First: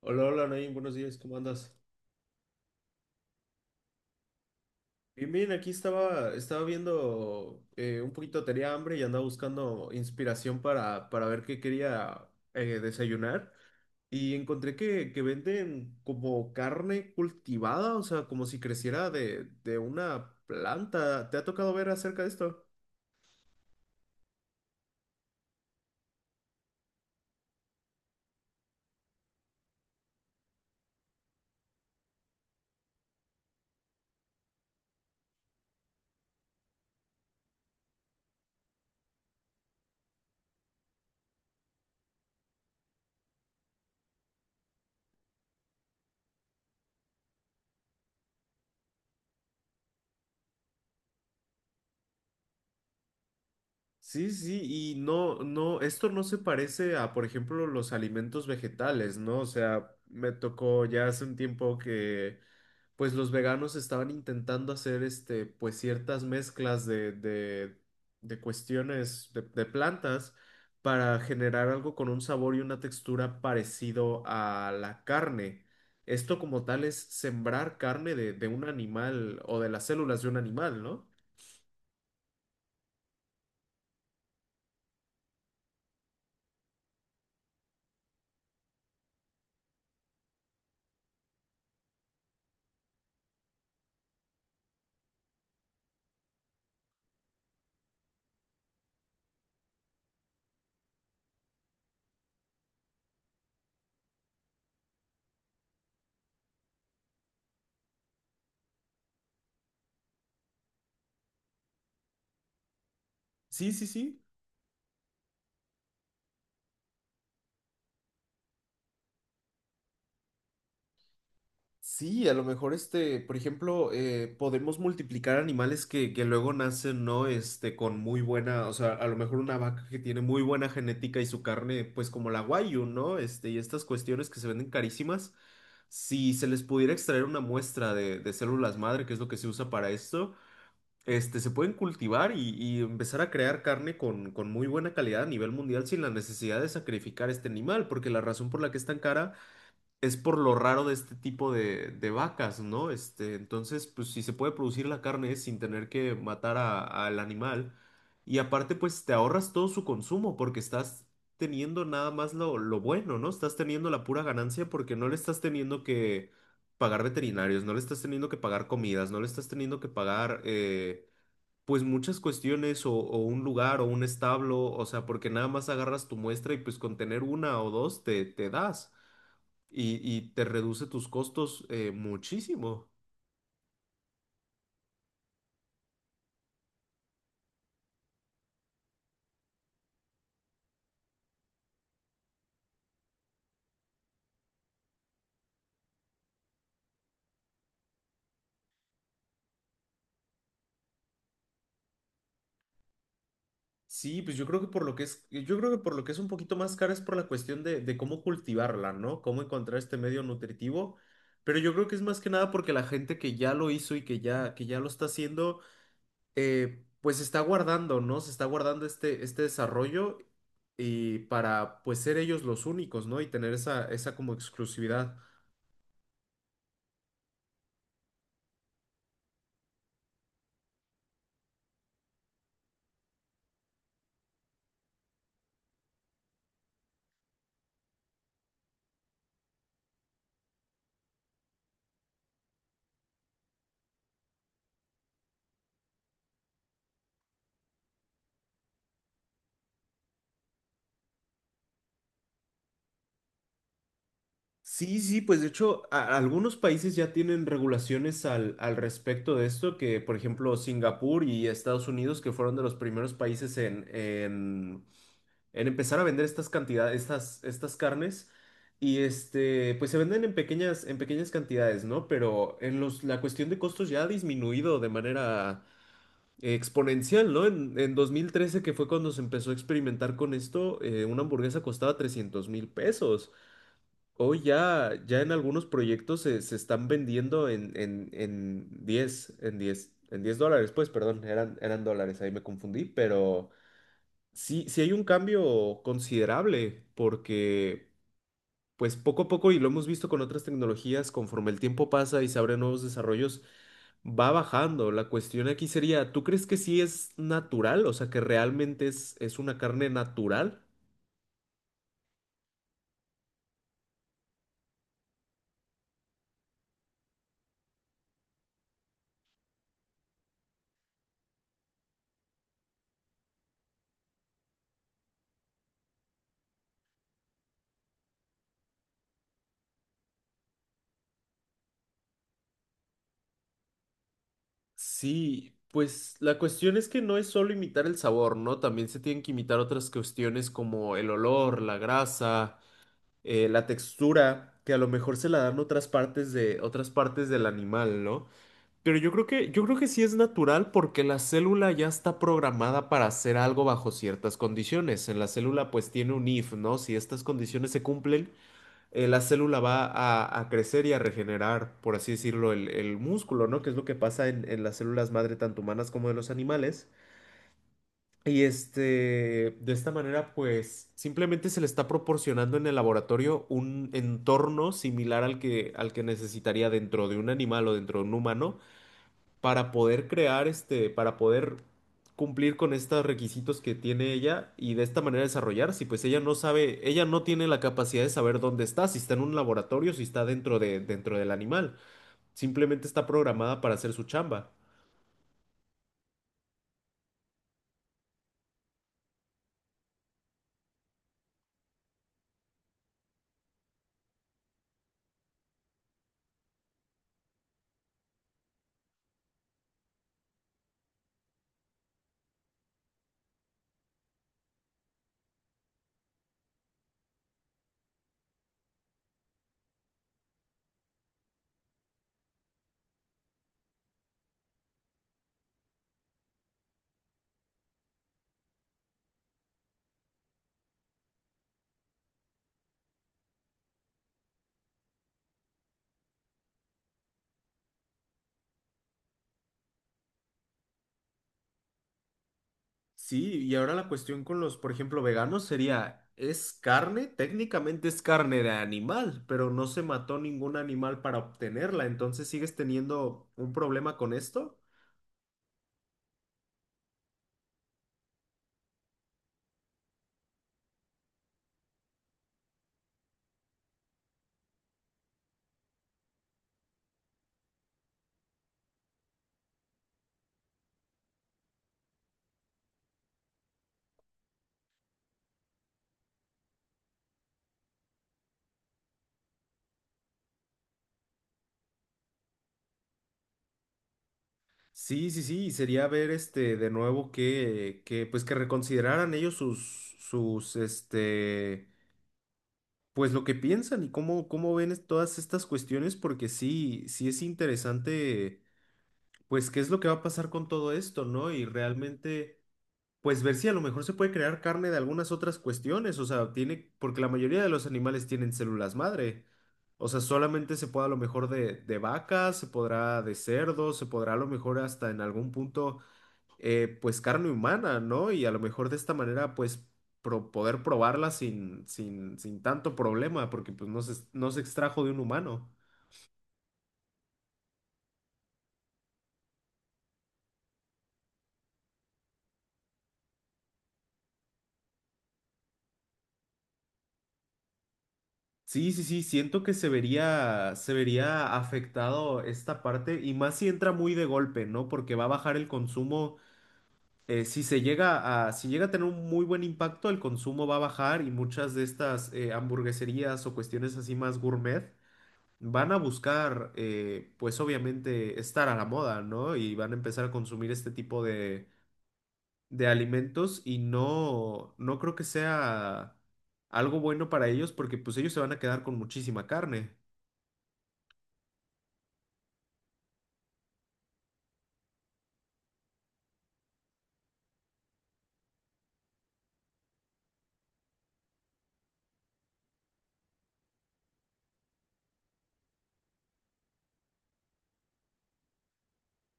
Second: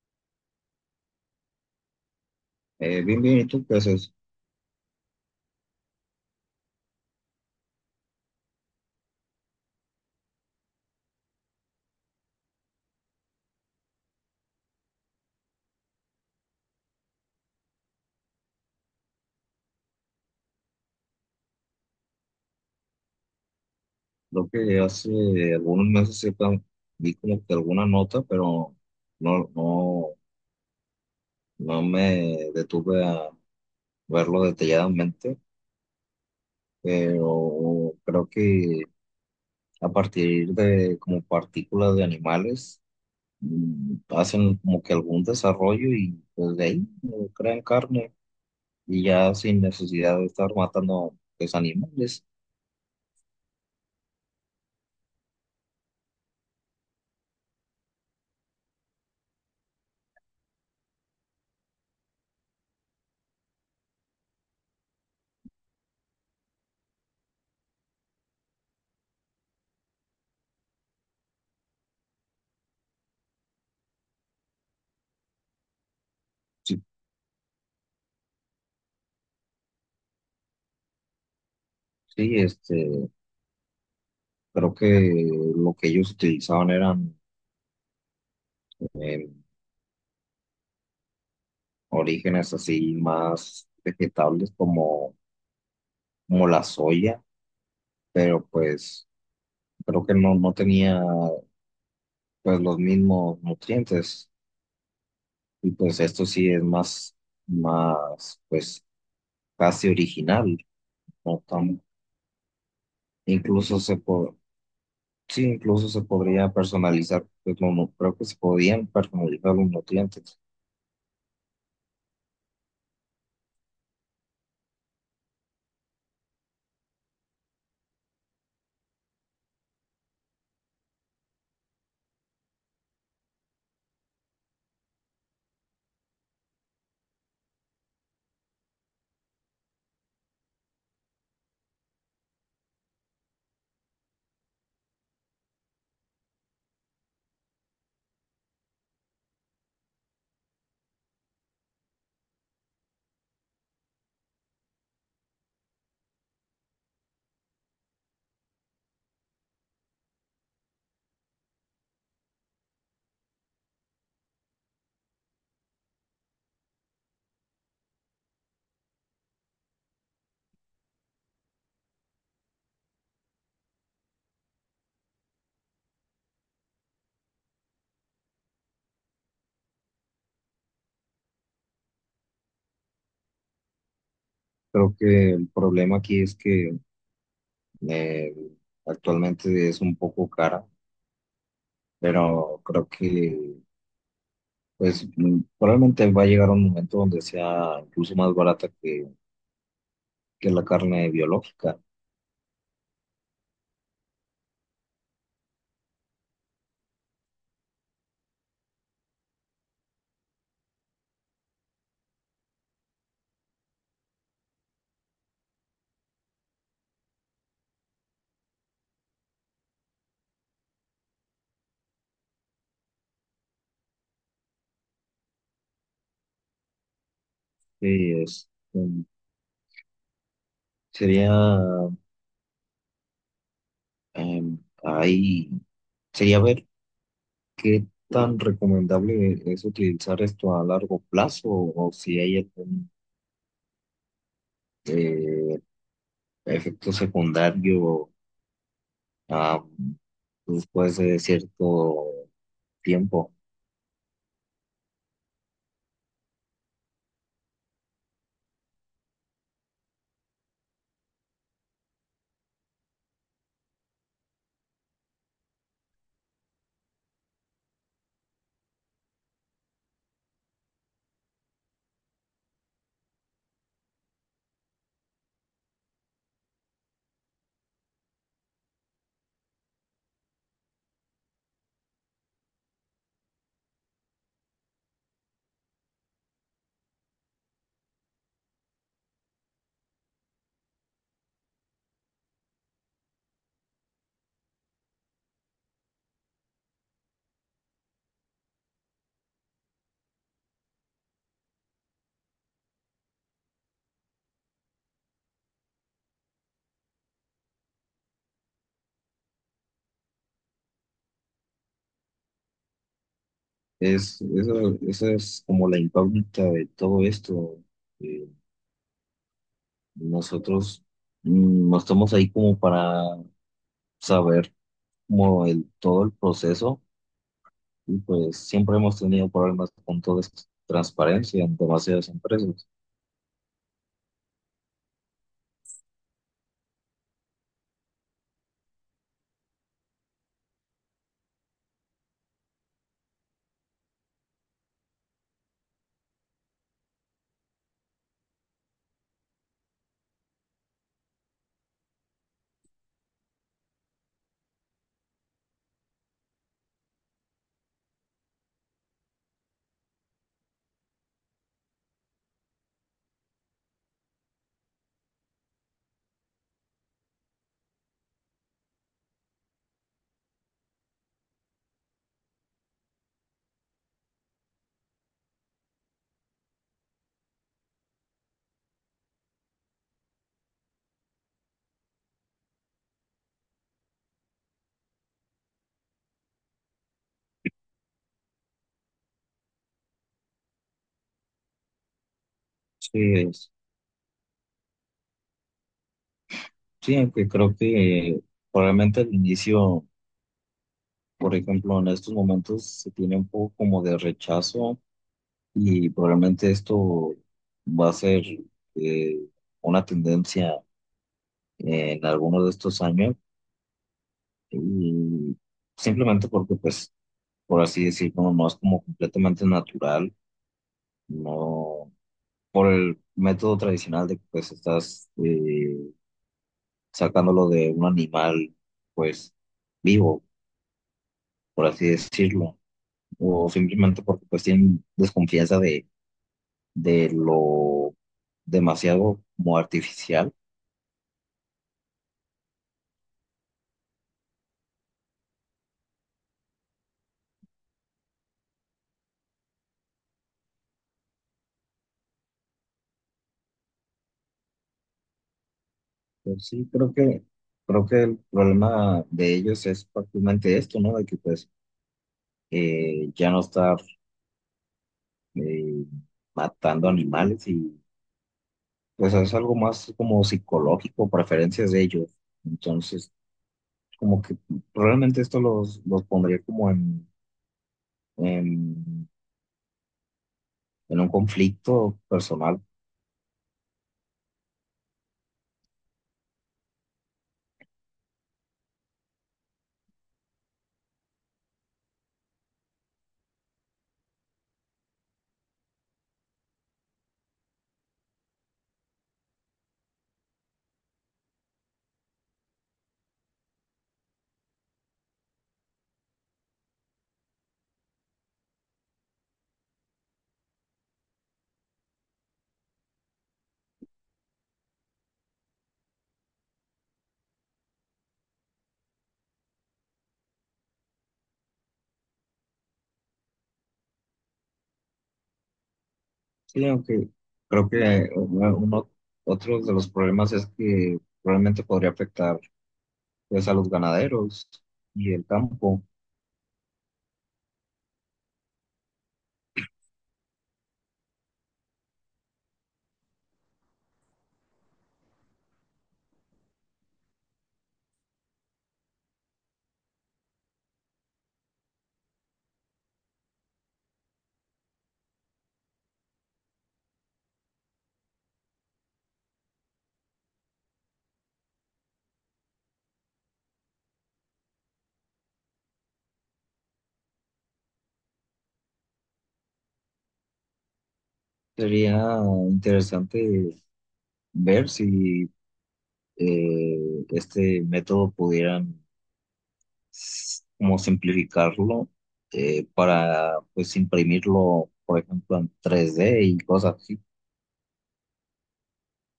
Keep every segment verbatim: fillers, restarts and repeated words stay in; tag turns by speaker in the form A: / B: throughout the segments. A: Hola, hola, Nain, buenos días, ¿cómo andas?
B: Eh, bien, bien, ¿y tú qué haces?
A: Bien, bien, aquí estaba, estaba viendo eh, un poquito, tenía hambre y andaba buscando inspiración para, para ver qué quería eh, desayunar y encontré que, que venden como carne cultivada, o sea, como si creciera de, de una planta. ¿Te ha tocado ver acerca de esto?
B: Creo que hace algunos meses sí pa- vi como que alguna nota, pero no, no, no me detuve a verlo detalladamente, pero creo que a partir de como partículas de animales mm, hacen como que algún desarrollo y pues de ahí eh, crean carne y ya sin necesidad de estar matando pues animales.
A: Sí, sí, y no, no, esto no se parece a, por ejemplo, los alimentos vegetales, ¿no? O sea, me tocó ya hace un tiempo que pues los veganos estaban intentando hacer este, pues ciertas mezclas de, de, de cuestiones de, de plantas para generar algo con un sabor y una textura parecido a la carne. Esto como
B: Sí,
A: tal es sembrar carne de, de un animal o de las células de un animal, ¿no?
B: sí, este, creo que lo que ellos utilizaban eran eh, orígenes así más vegetables como, como la soya, pero pues creo que no, no tenía pues los mismos nutrientes y pues esto sí es más, más pues casi original, ¿no? Tan-
A: Sí,
B: incluso
A: sí,
B: se
A: sí.
B: po- sí, incluso se podría personalizar, pues, no, no, creo que se podían personalizar los nutrientes.
A: Sí, a lo mejor este, por ejemplo, eh, podemos multiplicar animales que, que luego nacen, ¿no? Este, con muy buena, o sea, a lo mejor una vaca que tiene muy buena genética y su carne, pues como la Wagyu, ¿no? Este, y estas cuestiones que se venden carísimas, si se les pudiera extraer una muestra de, de células madre, que es lo que se usa para esto, este, se pueden cultivar y, y empezar a crear carne con, con muy buena calidad a nivel mundial sin la necesidad de sacrificar este animal, porque la razón por la que es tan cara es por lo raro de este tipo de, de vacas, ¿no? Este, entonces, pues si se puede producir la carne sin tener que matar a- al animal. Y aparte, pues te ahorras todo su consumo porque estás teniendo nada más lo, lo bueno, ¿no? Estás teniendo la pura ganancia porque no le estás teniendo que pagar veterinarios, no le estás teniendo que pagar comidas, no le estás teniendo que pagar, eh, pues muchas cuestiones o, o un lugar o un establo, o sea, porque nada más agarras tu muestra y pues con tener una o dos te, te das y, y te reduce tus costos eh, muchísimo.
B: Creo que el problema aquí es que eh, actualmente es un poco cara, pero creo que pues mm, probablemente va a llegar un momento donde sea incluso más barata que, que la carne biológica.
A: Sí, pues yo creo que por lo que es, yo creo que por lo que es un poquito más cara es por la cuestión de, de cómo cultivarla, ¿no? Cómo encontrar este medio nutritivo. Pero yo creo que es más que nada porque la gente que ya lo hizo y que ya, que ya lo está haciendo, eh, pues se está guardando, ¿no? Se está guardando este, este desarrollo y para pues ser ellos los únicos, ¿no? Y tener esa, esa como exclusividad.
B: Sí, es, mm, sería, em, ahí, sería ver qué tan recomendable es utilizar esto a largo plazo o si hay algún eh, efecto secundario, ah, después de cierto tiempo.
A: Sí, sí, pues de hecho a- algunos países ya tienen regulaciones al, al respecto de esto, que por ejemplo Singapur y Estados Unidos, que fueron de los primeros países en, en, en empezar a vender estas cantidades, estas, estas carnes, y este, pues se venden en pequeñas, en pequeñas cantidades, ¿no? Pero en los, la cuestión de costos ya ha disminuido de manera exponencial, ¿no? En, en dos mil trece, que fue cuando se empezó a experimentar con esto, eh, una hamburguesa costaba trescientos mil pesos. Hoy ya, ya en algunos proyectos se, se están vendiendo en, en, en diez, en diez, en diez dólares, pues, perdón, eran, eran dólares, ahí me confundí, pero sí, sí hay un cambio considerable, porque pues poco a poco, y lo hemos visto con otras tecnologías, conforme el tiempo pasa y se abren nuevos desarrollos, va bajando. La cuestión aquí sería, ¿tú crees que sí es natural? O sea, que realmente es, es una carne natural.
B: Es, eso, esa es como la incógnita de todo esto. eh, Nosotros, mm, no estamos ahí como para saber como el, todo el proceso y pues siempre hemos tenido problemas con toda esta transparencia en demasiadas empresas.
A: Sí, pues la cuestión es que no es solo imitar el sabor, ¿no? También se tienen que imitar otras cuestiones como el olor, la grasa, eh, la textura, que a lo mejor se la dan otras partes de otras partes del animal, ¿no? Pero yo creo que yo creo que sí es natural porque la célula ya está programada para hacer algo bajo ciertas condiciones. En la célula pues tiene un if, ¿no? Si estas condiciones se cumplen, eh, la célula va a, a crecer y a regenerar, por así decirlo, el, el músculo, ¿no? Que es lo que pasa en, en las células madre, tanto humanas como de los animales. Y este, de esta manera, pues simplemente se le está proporcionando en el laboratorio un entorno similar al que, al que necesitaría dentro de un animal o dentro de un humano para poder crear este, para poder cumplir con estos requisitos que tiene ella y de esta manera desarrollarse. Y pues ella no sabe, ella no tiene la capacidad de saber dónde está, si está en un laboratorio, si está dentro de, dentro del animal. Simplemente
B: Sí,
A: está
B: es-
A: programada para hacer su chamba.
B: sí, aunque creo que probablemente al inicio, por ejemplo, en estos momentos se tiene un poco como de rechazo y probablemente esto va a ser, eh, una tendencia en algunos de estos años y simplemente porque pues, por así decirlo, no es como completamente natural, no por el método tradicional de que pues estás eh, sacándolo de un animal pues vivo, por así decirlo, o simplemente porque pues tienen desconfianza de, de lo demasiado como artificial.
A: Sí, y ahora la cuestión con los, por ejemplo, veganos sería, ¿es carne? Técnicamente es carne de animal, pero no se mató ningún animal para obtenerla, entonces sigues teniendo un problema con esto.
B: Pues sí, creo que, creo que el problema de ellos es prácticamente esto, ¿no? De que pues eh, ya no estar eh, matando animales pues es algo más como psicológico, preferencias de ellos. Entonces, como que probablemente esto los, los pondría como en, en, en un conflicto personal.
A: Sí, sí, sí, y sería ver este de nuevo que, que pues que reconsideraran ellos sus, sus, este, pues lo que piensan y cómo, cómo ven es- todas estas cuestiones, porque sí, sí es interesante, pues qué es lo que va a pasar con todo esto, ¿no? Y realmente, pues ver si a lo mejor se puede crear carne de algunas otras cuestiones, o sea, tiene, porque la mayoría de los animales tienen células madre. O sea, solamente se puede a lo mejor de, de vacas, se podrá de cerdos, se podrá a lo mejor hasta en algún punto eh, pues carne humana, ¿no? Y a lo mejor de esta manera, pues pro- poder probarla sin, sin, sin tanto problema, porque pues no se, no se extrajo de un humano.
B: Sí, aunque creo que uno, uno- otro de los problemas es que probablemente podría afectar pues a los ganaderos y el campo.
A: Sí, sí, sí, siento que se vería, se vería afectado esta parte y más si entra muy de golpe, ¿no? Porque va a bajar el consumo, eh, si se llega a, si llega a tener un muy buen impacto, el consumo va a bajar y muchas de estas eh, hamburgueserías o cuestiones así más gourmet van a buscar, eh, pues obviamente, estar a la moda, ¿no? Y van a empezar a consumir este tipo de, de alimentos y no, no creo que sea algo bueno para ellos porque pues ellos se van a quedar con muchísima carne.
B: Sería interesante ver si eh, este método pudieran s- como simplificarlo, eh, para pues imprimirlo, por ejemplo, en tres D y cosas así.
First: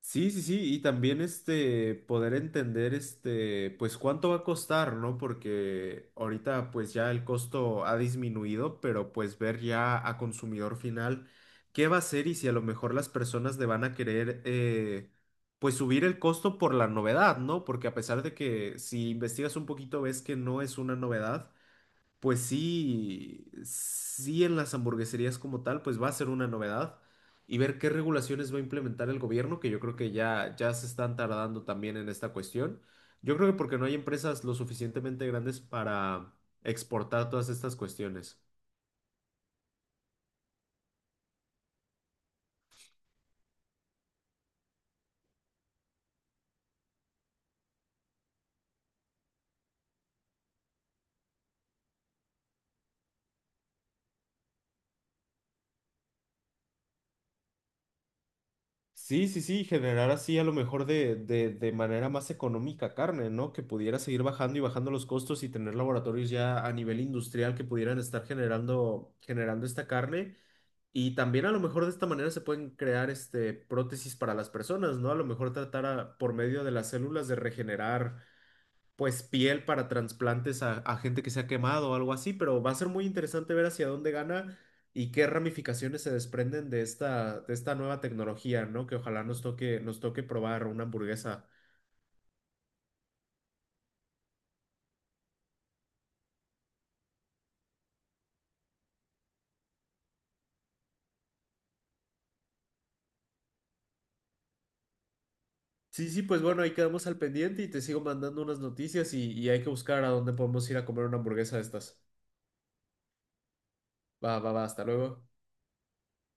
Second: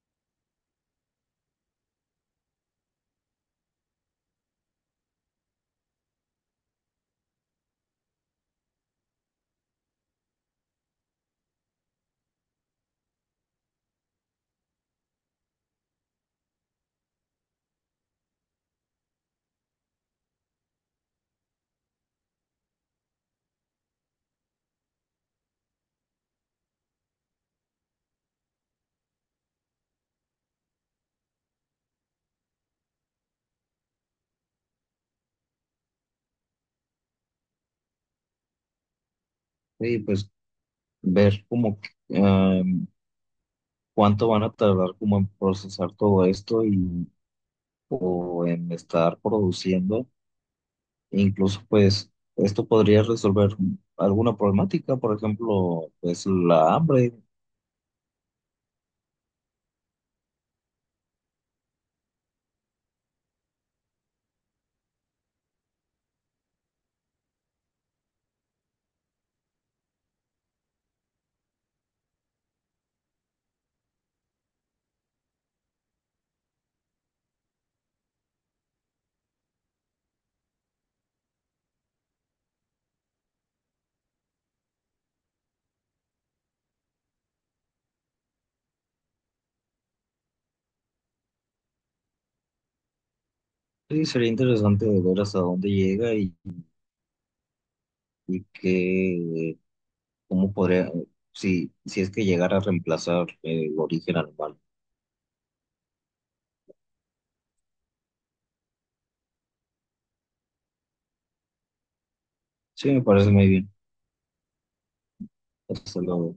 A: Sí, sí, sí, y también este poder entender este pues cuánto va a costar, ¿no? Porque ahorita pues ya el costo ha disminuido, pero pues ver ya a consumidor final qué va a ser y si a lo mejor las personas le van a querer eh, pues subir el costo por la novedad, ¿no? Porque a pesar de que si investigas un poquito ves que no es una novedad, pues sí, sí en las hamburgueserías como tal, pues va a ser una novedad y ver qué regulaciones va a implementar el gobierno, que yo creo que ya, ya se están tardando también en esta cuestión. Yo creo que porque no hay empresas lo suficientemente grandes para exportar todas estas cuestiones.
B: Y pues ver como que, em, cuánto van a tardar como en procesar todo esto y o en estar produciendo. E incluso pues esto podría resolver alguna problemática, por ejemplo, pues la hambre.
A: Sí, sí, sí, generar así a lo mejor de, de, de manera más económica carne, ¿no? Que pudiera seguir bajando y bajando los costos y tener laboratorios ya a nivel industrial que pudieran estar generando, generando esta carne. Y también a lo mejor de esta manera se pueden crear este, prótesis para las personas, ¿no? A lo mejor tratar a- por medio de las células de regenerar pues piel para trasplantes a, a gente que se ha quemado o algo así, pero va a ser muy interesante ver hacia dónde gana y qué ramificaciones se desprenden de esta, de esta nueva tecnología, ¿no? Que ojalá nos toque, nos toque probar una hamburguesa.
B: Sí, sería interesante ver hasta dónde llega y, y qué, cómo podría, si, si es que llegara a reemplazar eh, el origen animal.
A: Sí, sí, pues bueno, ahí quedamos al pendiente y te sigo mandando unas noticias y, y hay que buscar a dónde podemos ir a comer una hamburguesa de estas.
B: Sí, me parece muy bien.
A: Va, va, va, hasta luego.
B: Hasta luego.